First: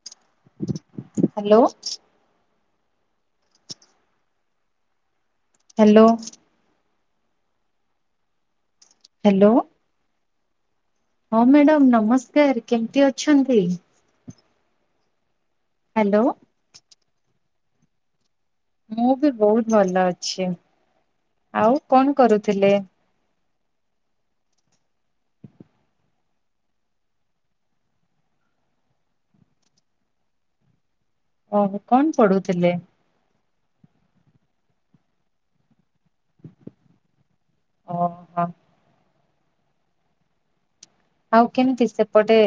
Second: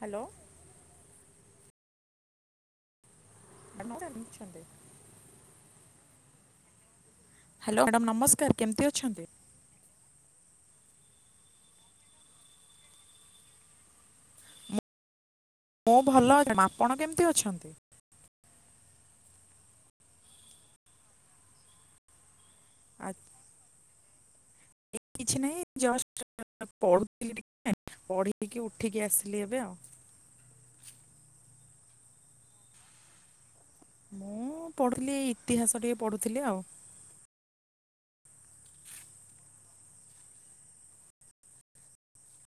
Hello. Hello. [unintelligible] Hello. Hello madam ନମସ୍କାର କେମିତି ଅଛନ୍ତି? ହ୍ୟାଲୋ। ହଁ ମ୍ୟାଡ଼ାମ ନମସ୍କାର କେମିତି ଅଛନ୍ତି? ମୁଁ ହ୍ୟାଲୋ ଭଲ ମାମ ଆପଣ କେମିତି ଅଛନ୍ତି? ମୁଁ ବି ବହୁତ ଭଲ ଅଛି। ଆଉ କଣ କରୁଥିଲେ? ଆଜ୍ଞା। କିଛି ନାହିଁ ଜଷ୍ଟ ଜ ପଢୁଥିଲି ଟିକେ ପଢକି ଉଠିକି ଆସିଲି ଏବେ ଆଉ। ଓହ କଣ ପଢୁଥିଲେ? ମୁଁ ପଢୁଥିଲି ଏଇ ଇତିହାସ ଟିକେ ପଢୁଥିଲି ଆଉ। ଓହୋ। [inaudible] ଆଉ କେମିତି ସେପଟେ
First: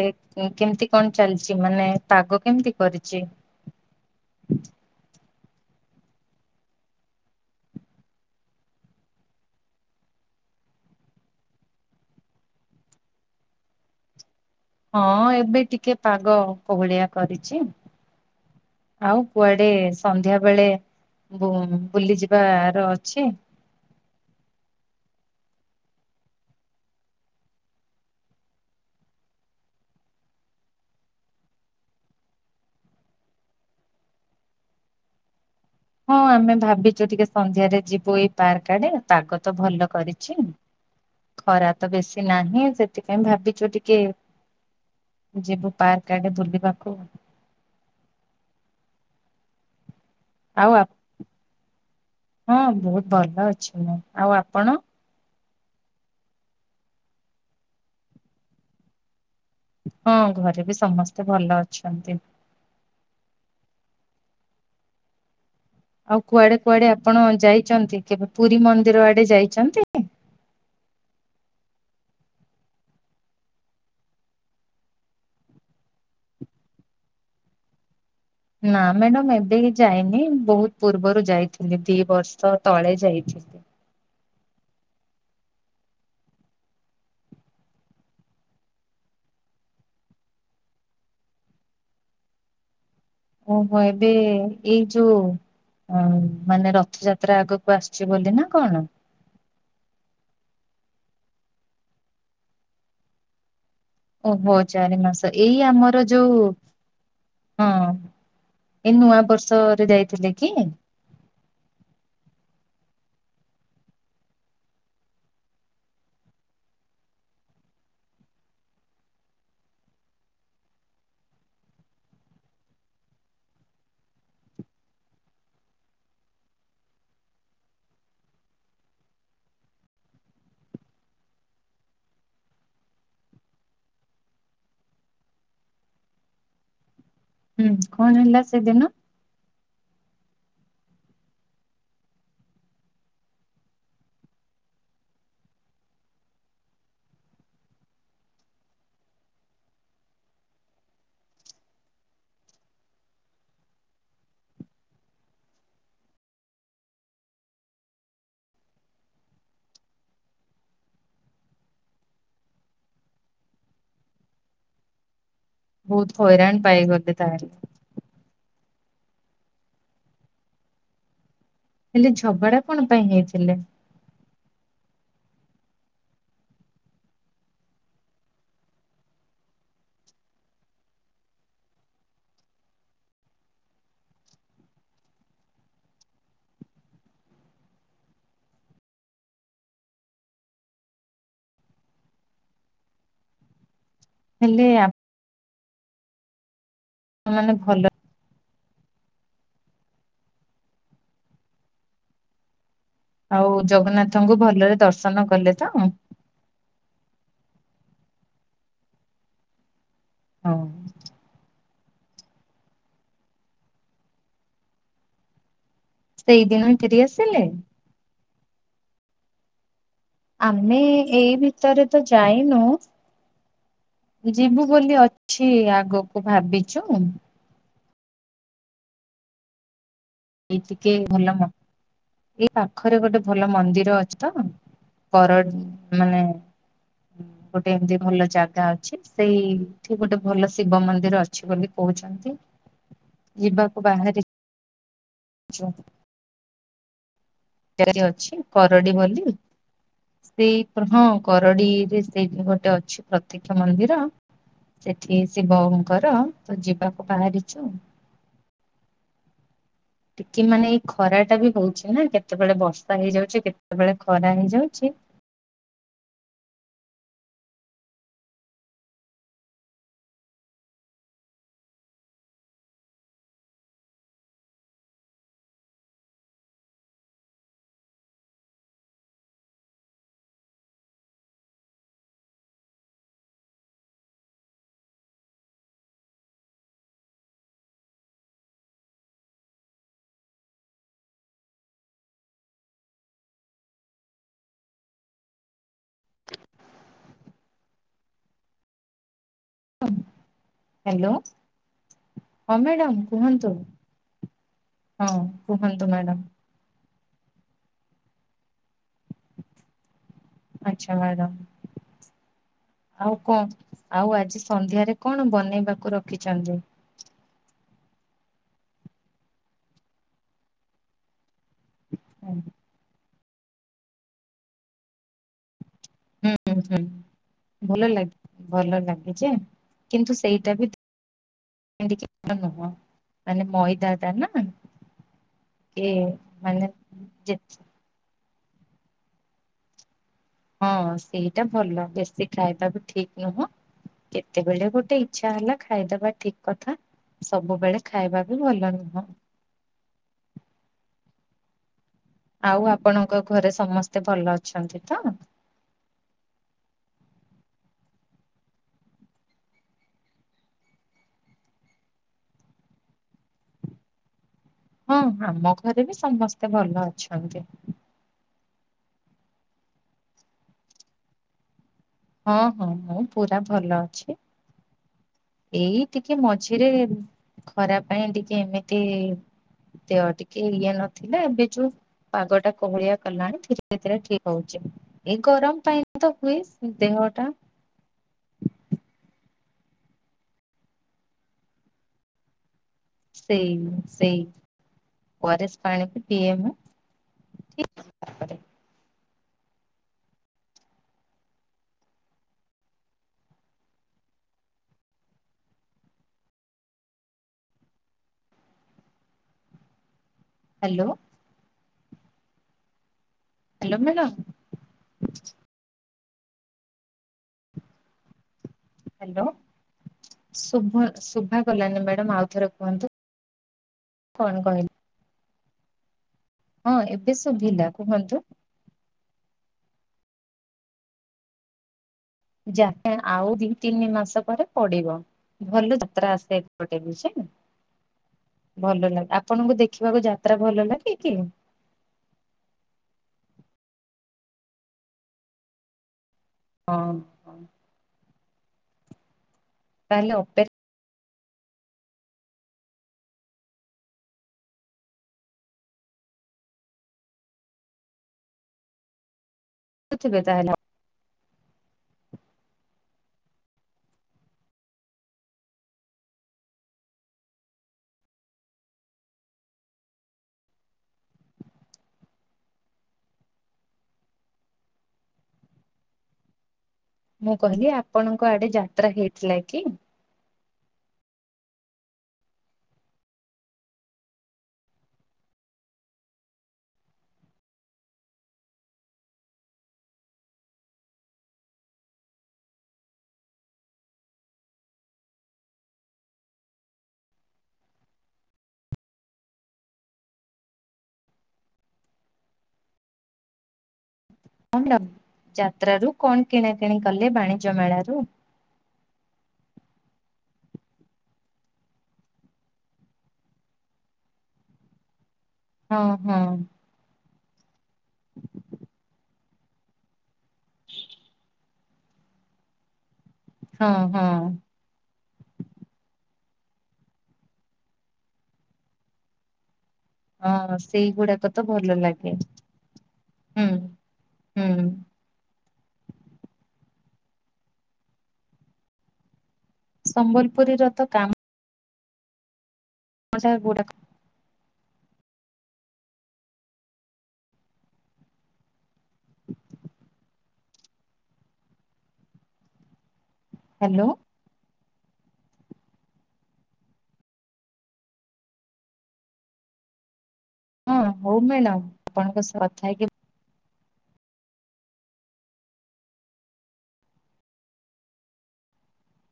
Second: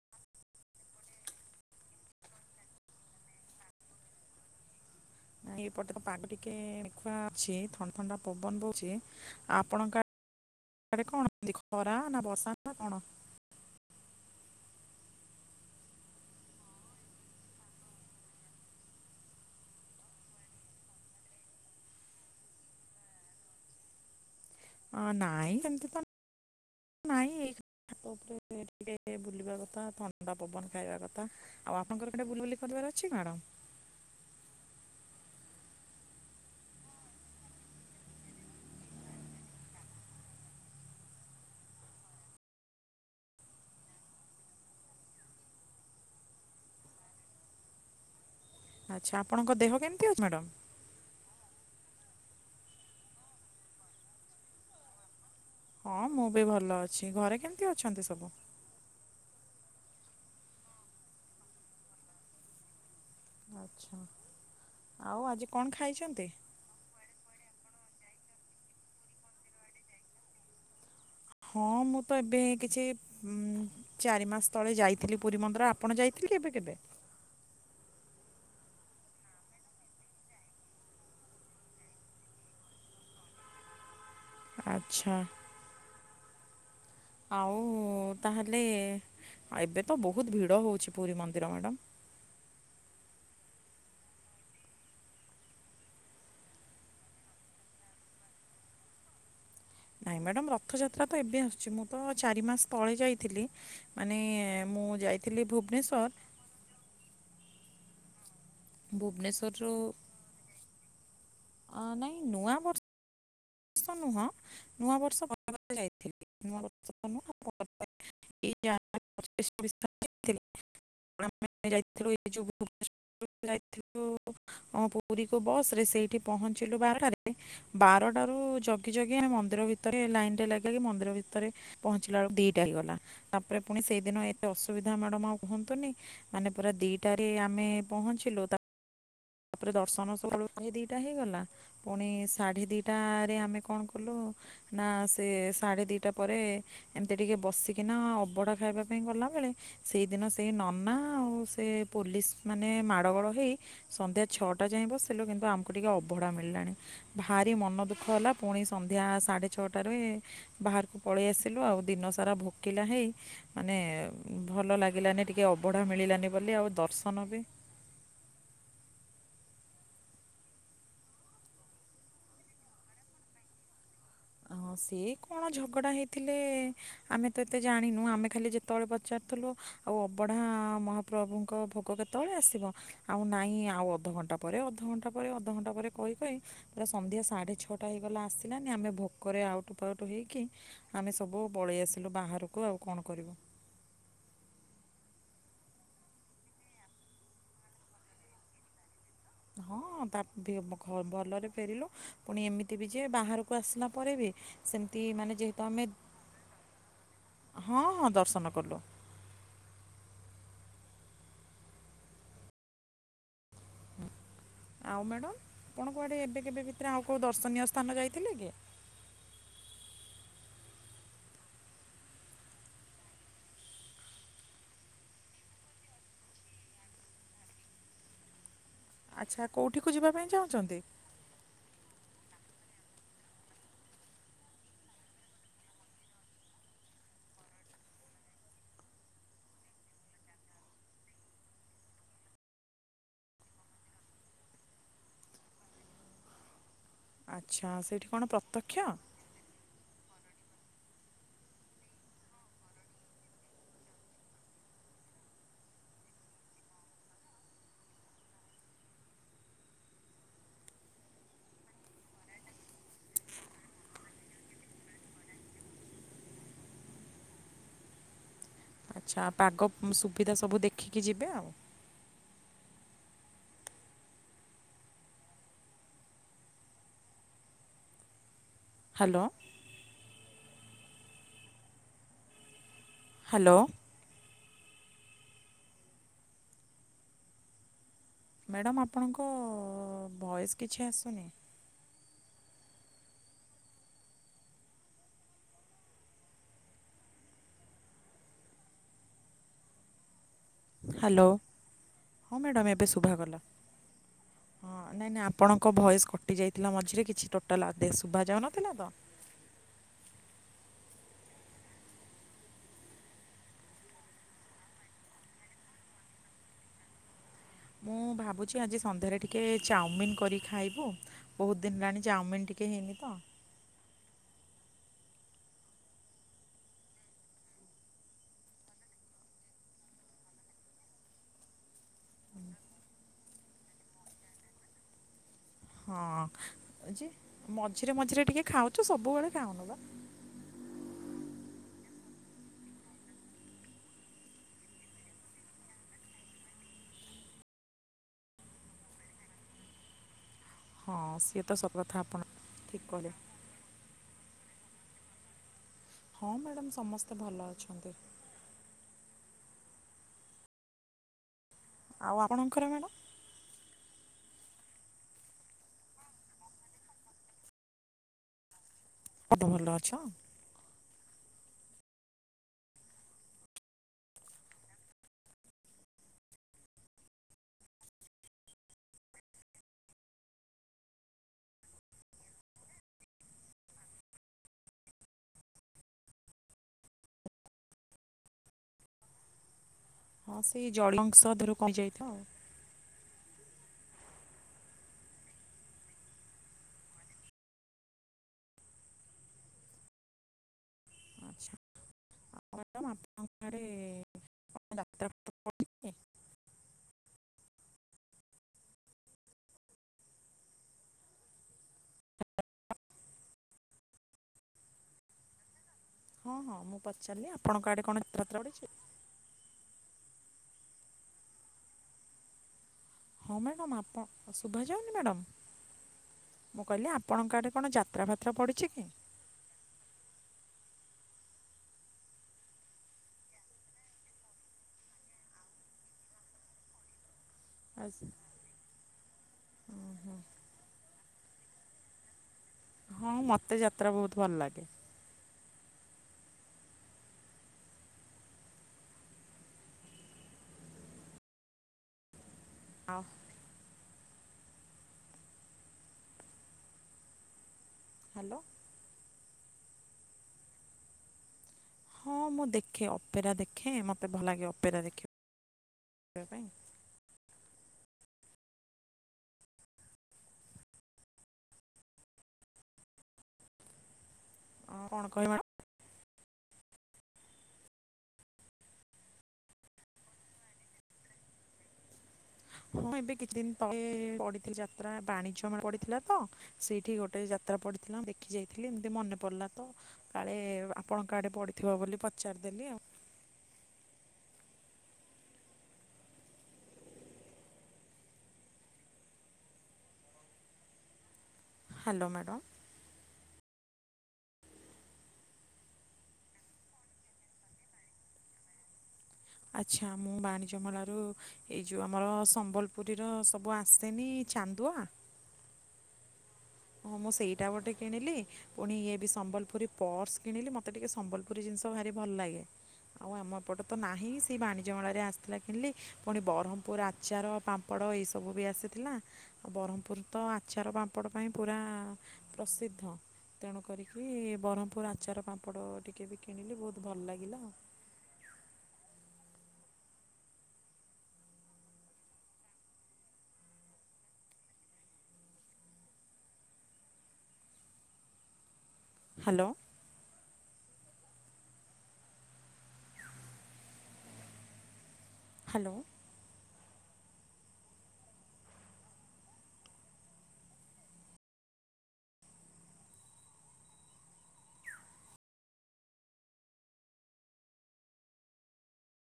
କେମିତି କଣ ଚାଲିଛି, ମାନେ ପାଗ କେମିତି କରିଛି। ନା ଏପଟେ ତ ପାଗ ଟିକେ ମେଘୁଆ ଅଛି ଥଣ୍ଡା ଥଣ୍ଡା ପବନ ବହୁଛି। ଆପଣଙ୍କ ଆଡେ କଣ କେମିତି ଖରା ନା ବର୍ଷା ନା କଣ? ହଁ ଏବେ ଟିକେ ପାଗ କୋହଳିଆ କରିଛି। ଆଉ କୁଆଡେ ସନ୍ଧ୍ୟା ବେଳେ? ବୁଲି ଯିବାର ଅଛି? ହଁ ନାହିଁ ସେମିତି ତ ନାଇ। ଛାତ ଉପରେ ଟିକେ ଟିକେ ବୁଲିବା କଥା, ଥଣ୍ଡା ପବନ ଖାଇବା କଥା। ଆଉ ଆପଣଙ୍କର କୁଆଡ଼େ ବୁଲା ବୁଲି କରିବାର ଅଛି ମ୍ୟାଡାମ? ହଁ ଆମେ ଭାବିଛୁ ଟିକେ ସନ୍ଧ୍ୟାରେ ଯିବୁ ଏଇ ପାର୍କ ଆଡେ ପାଗ ତ ଭଲ କରିଛି। ଖରା ତ ବେଶୀ ନାହିଁ ସେଥିପାଇଁ ଭାବିଛୁ ଟିକେ ଯିବୁ ପାର୍କ ଆଡେ ବୁଲିବାକୁ। ଆଚ୍ଛା ଆପଣଙ୍କ ଦେହ କେମତି ଅଛି ମ୍ୟାଡ଼ମ୍? ଆଉ ହଁ ବହୁତ ଭଲ ଅଛି ମୁଁ ଆଉ ଆପଣ? ହଁ ମୁଁ ବି ଭଲ ଅଛି ଘରେ କେମତି ଅଛନ୍ତି ସବୁ? ହଁ ଘରେ ବି ସମସ୍ତେ ଭଲ ଅଛନ୍ତି। ଆଚ୍ଛା ଆଉ ଆଜି କଣ ଆଉ ଖାଇଛନ୍ତି? କୁଆଡେ କୁଆଡେ ଆପଣ ଯାଇଛନ୍ତି କେବେ ପୁରୀ ମନ୍ଦିର ଆଡେ ଯାଇଛନ୍ତି? ହଁ ମୁଁ ତ ଏବେ କିଛି ଉ ଚାରି ମାସ ତଳେ ଯାଇଥିଲି ପୁରୀ ମନ୍ଦିର। ଆପଣ ଯାଇଥିଲି କେବେ କେବେ? ନା ମ୍ୟାଡ଼ାମ ଏବେ ଯାଇନି। ବହୁତ ପୂର୍ବରୁ ଯାଇଥିଲି ଦି ବର୍ଷ ତଳେ ଯାଇଥିଲି। ଆଚ୍ଛା। ଆଉ ତାହେଲେ ଏବେ ତ ବହୁତ ଭିଡ଼ ହେଉଛି ପୁରୀ ମନ୍ଦିର ମ୍ୟାଡ଼ାମ୍। ଓହୋ ଏବେ ଏଇ ଯୋଉ। ଓ ମାନେ ରଥଯାତ୍ରା ଆଗକୁ ଆସିୁଛି ବୋଲି ନା କଣ? ନାଇଁ ମ୍ୟାଡାମ ରଥଯାତ୍ରା ତ ଏବେ ଆସୁଛି, ମୁଁ ତ ଚାରି ମାସ ତଳେ ଯାଇଥିଲି ମାନେ ଓହୋ ମୁଁ ଚାରି ମାସ ଯାଇଥିଲି ଏଇ ଆମର ଭୁବନେଶ୍ୱର ଯୋଉ ହଁ ଏ ନୂଆ ଭୁବନେଶ୍ୱରରୁ ବର୍ଷରେ ଯାଇଥିଲେ କି? ଅ ନାଇଁ ନୂଆ ବର୍ଷ ବର୍ଷ ନୁହଁ, ନୂଆ ବର୍ଷ [unintelligible] ଯାଇଥିଲି [unintelligible] [unintelligible] [unintelligible] ପୁରୀ କୁ ବସ୍ ରେ, ସେଇଠି ପହଞ୍ଚିଲୁ ବାରଟାରେ, ବାରଟ ରୁ ଜଗି ଜଗି ଆମେ ମନ୍ଦିର ଭିତରେ, ଲାଇନ ରେ ଲାଗି ଲାଗି ମନ୍ଦିର ଭିତରେ, ପହଞ୍ଚିଲା ବେଳକୁ ଦିଟା ହେଇଗଲା। ତାପରେ ପୁଣି ସେଇଦିନ ଏତେ ଅସୁବିଧା ମ୍ୟାଡାମ ଆଉ କୁହନ୍ତୁନି ମାନେ ପୁରା ଦି ଟାରେ ହୁଁ ଆମେ କଣ ହେଲା ପହଞ୍ଚିଲୁ ସେଦିନ? ତାପରେ ଦର୍ଶନ ସକାଳୁ ଉଠି ଦିଇଟା ହେଇଗଲା। ପୁଣି ସାଢେ ଦିଟରେ ଆମେ କଣ କଲୁ ନା ସେ ସାଢେ ଦିଟା ପରେ ଏମତି ଟିକେ ବସିକିନା ଅବଡା ଖାଇବା ପାଇଁ ଗଲାବେେଳେ ସେଇଦିନ ସେଇ ନନା ଆଉ ସେ ପୋଲିସ ମାନେ ମାଡ ଗୋଡ ହେଇ ସନ୍ଧ୍ୟା ଛଅଟା ଯାଇଁ ବସିଲୁ କିନ୍ତୁ ଆମକୁ ଟିକିେ ଅବଡ଼ା ମିଳିଲାଣି। ଭାରି ମନ ଦୁଃଖ ହେଲା ପୁଣି ସନ୍ଧ୍ୟା ସାଢେ ଛଅଟାରେ ବାହାରକୁ ପଳେଇ ଆସିଲୁ ଆଉ ଦିନ ସାରା ଭୋକିଲା ହେଇ ମାନେ ଭଲ ଲାଗିଲାନି ଟିକେ ଟିକେ ଅବଢ଼ା ବହୁତ ମିଳିଲାନି ହଇରାଣ ବୋଲି ଆଉ ପାଇଗଲେ ଦର୍ଶନ ବି ତାହେଲେ। ହେଲେ ଝଗଡା କଣ ପାଇଁ ହେଇଥିଲେ ହଁ ସେି କଣ ଝଗଡା ହେଇଥିଲେ ଆମେ ତ ଏତେ ଜାଣିନୁ ଆମେ ଖାଲି ଯେତେବେଳେ ପଚାରୁଥିଲୁ ଆଉ ଅବଢ଼ା ମହାପ୍ରଭୁଙ୍କ ଭୋଗ କେତେବେଳେ ଆସିବ ଆଉ ନାଇଁ ଆଉ ଅଧଘଣ୍ଟା ପରେ ଅଧଘଣ୍ଟା ପରେ ଅଧଘଣ୍ଟା ପରେ କହି କହି ପୁରା ସଧ୍ୟା ସାଢ଼େ ଛଅଟା ହେଇଗଲା ଆସିଲାନି ଆମେ ଭ କରେ ଆଉଟ୍ ପାଉଟ୍ ହେଇକି ଆମେ ସବୁ ପଳେଇ ଆସିଲୁ ବାହାରକୁ ଆଉ କଣ କରିବୁ। ହେଲେ ମାନେ ଭଲ ହଁ ତା ଭଲରେ ଫେରିଲୁ ପୁଣି ଏମିତି ଅବିନ ଆଉ ବାହାରକୁ ଆସିଲା ପରେ ବି ଜଗନ୍ନାଥଙ୍କୁ ଭଲରେ ସେମତି ଦର୍ଶନ ମାନେ ଯେ କଲେ ତ? ହେତୁ ହଁ ହଁ ଦର୍ଶନ କଲୁ। ହଁ। ଆଉ ମ୍ୟାଡାମ କଣ କୁଆଡେ ଏବେ ସେଇଦିନ କେବେ ହିଁ ଭିତରେ ଫେରି ଆଉ କୋଉ ଆସିଲେ? ଦର୍ଶନୀୟ ତମେ ଯାଇଥିଲେ କି? ଆମେ ଏଇ ଭିତରେ ତ ଯାଇନୁ। ଯିବୁ ବୋଲି ଅଛି ଆଗକୁ ଭାବି ଚୁ। ଆଚ୍ଛା କୋଡ଼ଠିକୁ ଯିବା ପାଇଁ ଏଇ ଚାହୁଁଛନ୍ତି ଟିକେ ଭଲ ମ ଏଇ ପାଖରେ ଗୋଟେ ଭଲ ମନ୍ଦିର ଅଛି ତ ବର ମାନେ ହୁଁ। ଗୋଟେ ଏମିତି ଭଲ ଜାଗା ଅଛି ସେଇଠି ଗୋଟେ ଭଲ ଶିବ ମନ୍ଦିର ଅଛି ବୋଲି କହୁଚନ୍ତି ଯିବାକୁ ବାହାରେ ଛଅ। ଆଚ୍ଛା ସେଇଠି କ'ଣ [unintelligible] ପ୍ରତ୍ୟକ୍ଷ କରଡି ବୋଲି। ସେଇ ହଁ କରଡିରେ ସେଇ ଗୋଟେ ଅଛି ପ୍ରତ୍ୟକ୍ଷ ମନ୍ଦିର ସେଠି ଶିବଙ୍କର ଯିବାକୁ ବାହାରିଛୁ। ଟିକେ ମାନେ ଏଇ ଖରା ଟା ବି ହଉଛି ନା କେତେବେଳେ ବର୍ଷା ହେଇଯାଉଛି କେତେବେଳେ ଖରା ହେଇଯାଉଛି। ଆଚ୍ଛା ପାଗ ସୁବିଧା ସବୁ ଦେଖିକି ଯିବେ ଆଉ ହ୍ୟାଲୋ। ହ୍ୟାଲୋ। ମ୍ୟାଡ଼ମ୍ ଆପଣଙ୍କ ଭଏସ୍ କିଛି ଆସୁନି ହ୍ୟାଲୋ ହଁ ମ୍ୟାଡ଼ାାମ ଏବେ ମ୍ୟାଡାମ ଶୁଭା ଗଲା। କୁହନ୍ତୁ ହଁ ନାଇଁ ନାଇଁ ଆପଣଙ୍କ କୁହନ୍ତୁ ଭୟସ ମ୍ୟାଡାମ କଟି ଯାଇଥିଲା ମଝିରେ କିଛି ଟୋଟାଲ ଶୁଭାାଯାାଉନଥିଲା ତ ଆଚ୍ଛା ମ୍ୟାଡ଼ାମ। ଆଉ କଣ ଆଉ ଆଜି ସନ୍ଧ୍ୟାରେ କଣ ବନେଇବାକୁ ରଖଡ଼ନ୍ତି? ମୁଁ ଭାବୁଛି ଆଜି ସନ୍ଧ୍ୟାରେ ଟିକେ ଚାଉମିିନ କରିିକ ଖାଇବୁ ବହୁତ ଦିନ ହେଲାଣି ଚାଉମିନ ଟିକେ ହେଇନି ତ ହୁଁ ହୁଁ ହୁଁ। ଭଲ ଲାଗ ଭଲ ଲାଗେ ଯେ କିନ୍ତୁ ସେଇଟା ବି ଏ ନୁହଁ ମାନେ ମଇଦା ଦାନା କେ ମାନେ ହଁ ଯେ ଯେଚ୍ ମଝିରେ ମଝିରେ ଟିକେ ଖାଉଛୁ ସବୁବେଳେ ଖାଉନୁ ବା। ହଁ ସେଇଟା ଭଲ ବେଶୀ ଖାଇବା ବି ଠିକ ନୁହଁ। କେତେବେଳେ ଗୋଟେ ଇଚ୍ଛା ହେଲା ଖାଇଦବା ଠିକ୍ କଥା। ସବୁବେଳେ ଖାଇବା ବି ଭଲ ନୁହଁ। ହଁ ସିଏ ତ ସବୁ କଥା ଆପଣ ଆଉ ଠିକ୍ କହିଲେ ଆପଣଙ୍କ ଘରେ ସମସ୍ତେ ଭଲ ଅଛନ୍ତି ତ? ହଁ ମ୍ୟାଡ଼ାମ ସମସ୍ତେ ଭଲ ଅଛନ୍ତି। ଆଉ ଆପଣଙ୍କର ମ୍ୟାଡ଼ାମ? ହଁ ଆମ ଘରେ ବି ସମସ୍ତେ ଭଲ ଅଛନ୍ତି। [inaudible] ଭଲ ଅଛ? ହଁ-ହଁ ମୁଁ ପୁରା ଭଲ ଅଛି। ଏଇ ଟିକେ ମଝିରେ ଖରା ପାଇଁ ଟିକେ ଏମିତି ଦେହ ଟିକେ ଇଏ ନଥିଲା ଏବେ ଯୋଉ ପାଗ ଟା କୁହଳିଆ କଲାଣି ଧୀରେ-ଧୀରେ ଠିକ ହଉଛି ଏଇ ଗରମ ପାଇଁ ତ ହୁଏ। ଦେହ ଟା। ହଁ ସେଇ ଜଳ ଅଂଶ ଦେହରୁ କମି ଯାଇଥିବ ଆଉ। ସେଇ-ସେଇ ଓଆରଏସ ପାଣିକୁ ପିଏ ମୁଁ। ଠିକ୍ ଭାବରେ। ଆଚ୍ଛା। ହଁ ମ୍ୟାଡ଼ମ ଆପଣଙ୍କ ଆଡେ ଯାତ୍ରା [inaudible] ହ୍ୟାଲୋ। Hello madam. ହଁ-ହଁ ମୁଁ ପଚାରିଲି ଆପଣଙ୍କ ଆଡେ କଣ ଯାତ୍ରା ଫାତ୍ରା ପଡିଛି? ହ୍ୟାଲୋ ଶୁଭ ଶୁଭା ଗଲାନି ମ୍ୟାଡ଼ାମ ଆଉଥରେ କୁହନ୍ତୁ। ହଁ ମ୍ୟାଡ଼ାମ ଆପଣ କଣ କହିଲେ? ଶୁଭାଯାଉନି ମ୍ୟାଡ଼ାମ? ମୁଁ ହଁ କହିଲି ଏବେ ଆପଣଙ୍କ ଆଡ଼େ ଶୁଭିଲା କଣ ଯାତ୍ରା କୁହନ୍ତୁ ଫାତ୍ରା ପଡ଼ିଛି କି? ଯାତ୍ରା ଆଉ ଦି ତିନି ମାସ ପରେ ପଡିବ। ଭଲ ଯାତ୍ରା ଆସେ ଏପଟେ ବୁଝିଲୁ। ଆସ [inaudible] ଭଲ ଲାଗେ ଆପଣଙ୍କୁ ଦେଖିବାକୁ ଯାତ୍ରା ଭଲ ଲାଗେ କି? ହଁ ମତେ ଯାତ୍ରା ବହୁତ ଭଲ ଲାଗେ। ହଁ। ହଁ ତାହେଲେ ଅପେ ଆଉ। ହ୍ୟାଲୋ। ଯାଉଥିବେ ତାହେଲେ। ହଁ ମୁଁ ଦେଖେ ଅପେରା ଦେଖେ ମତେ ଭଲ ଲାଗେ ଅପେରା ଦେଖିବା ପାଇଁ। ଆଉ କଣ କହିଲ ମ୍ୟାଡାମ? ମୁଁ କହିଲି ଆପଣଙ୍କ ଆଡେ ଯାତ୍ରା ହେଇଥିଲା କି? ହଁ ଏବେ କିଛି ଦିନ ତଳେ ପଡିଥିଲା ଯାତ୍ରା ବାଣିଜ୍ୟ ପଡିଥିଲା ତ। ସେଇଠି ଗୋଟେ ଯାତ୍ରା ପଡିଥିଲା ଦେଖି ଯାଇଥିଲି ଏମିତି ମନେ ପଡିଲା ତ। କାଳେ ଆପଣଙ୍କ ଆଡେ ପଡିଥିବ ବୋଲି ପଚାରିଦେଲି ଆଉ। Hello madam. ଯାତ୍ର ରୁ କଣ କିଣାକିଣି କଲେ ବାଣିଜ୍ୟ ମେଳାରୁ? ଆଚ୍ଛା ମୁଁ ବାଣିଜ୍ୟ ମେଳାରୁ ଏଇ ଯୋଉ ଆମର ସମ୍ବଲପୁରୀ ର ସବୁ ଆସେନି ଚାନ୍ଦୁଆ ହଁ-ହଁ। ହଁ ମୁଁ ସେଇଟା ଗୋଟେ କିଣିଲି ପୁଣି ଇଏ ବି ସମ୍ବଲପୁରୀ ପର୍ସ କିଣିଲି ମତେ ଟିକେ ସମ୍ବଲପୁରୀ ଜିନିଷ ତ ଭାରି ଭଲ ଲାଗେ ଆଉ ଆମ ଏପଟେ ହଁ ତ ହଁ ନାହିଁ ସେଇ ବାଣିଜ୍ୟ ମେଳାରେ ଆସିଥିଲା କିଣିଲି। ପୁଣି ବ୍ରହ୍ମପୁର ଆଚାର, ପାମ୍ପଡ଼ ଏଇ ସବୁ ବି ଆସିଥିଲା ଆଉ ବ୍ରହ୍ମପୁର ତ ହଁ ଆଚାର ପାମ୍ପଡ଼ ପାଇଁ ସେଇଗୁଡାକ ତ ପୁରା ଭଲ ଲାଗେ ପ୍ରସିଦ୍ଧ ହୁଁ। ତେଣୁ କରିକି ହୁଁ ବ୍ରହ୍ମପୁର ଆଚାର, ପାମ୍ପଡ଼ ଟିକେ ବି କିଣିଲି ବହୁତ ଭଲ ଲାଗିଲା ଆଉ। ସମ୍ବଲପୁରୀର ତ କାମ ମଜା ଗୁଡ଼ାଖ। ହ୍ୟାଲୋ। ହ୍ୟାଲୋ। ହ୍ୟାଲୋ। ହଁ ହଉ ମ୍ୟାଡ଼ାମ ଆପଣଙ୍କ ସହ କଥା ହେଇକି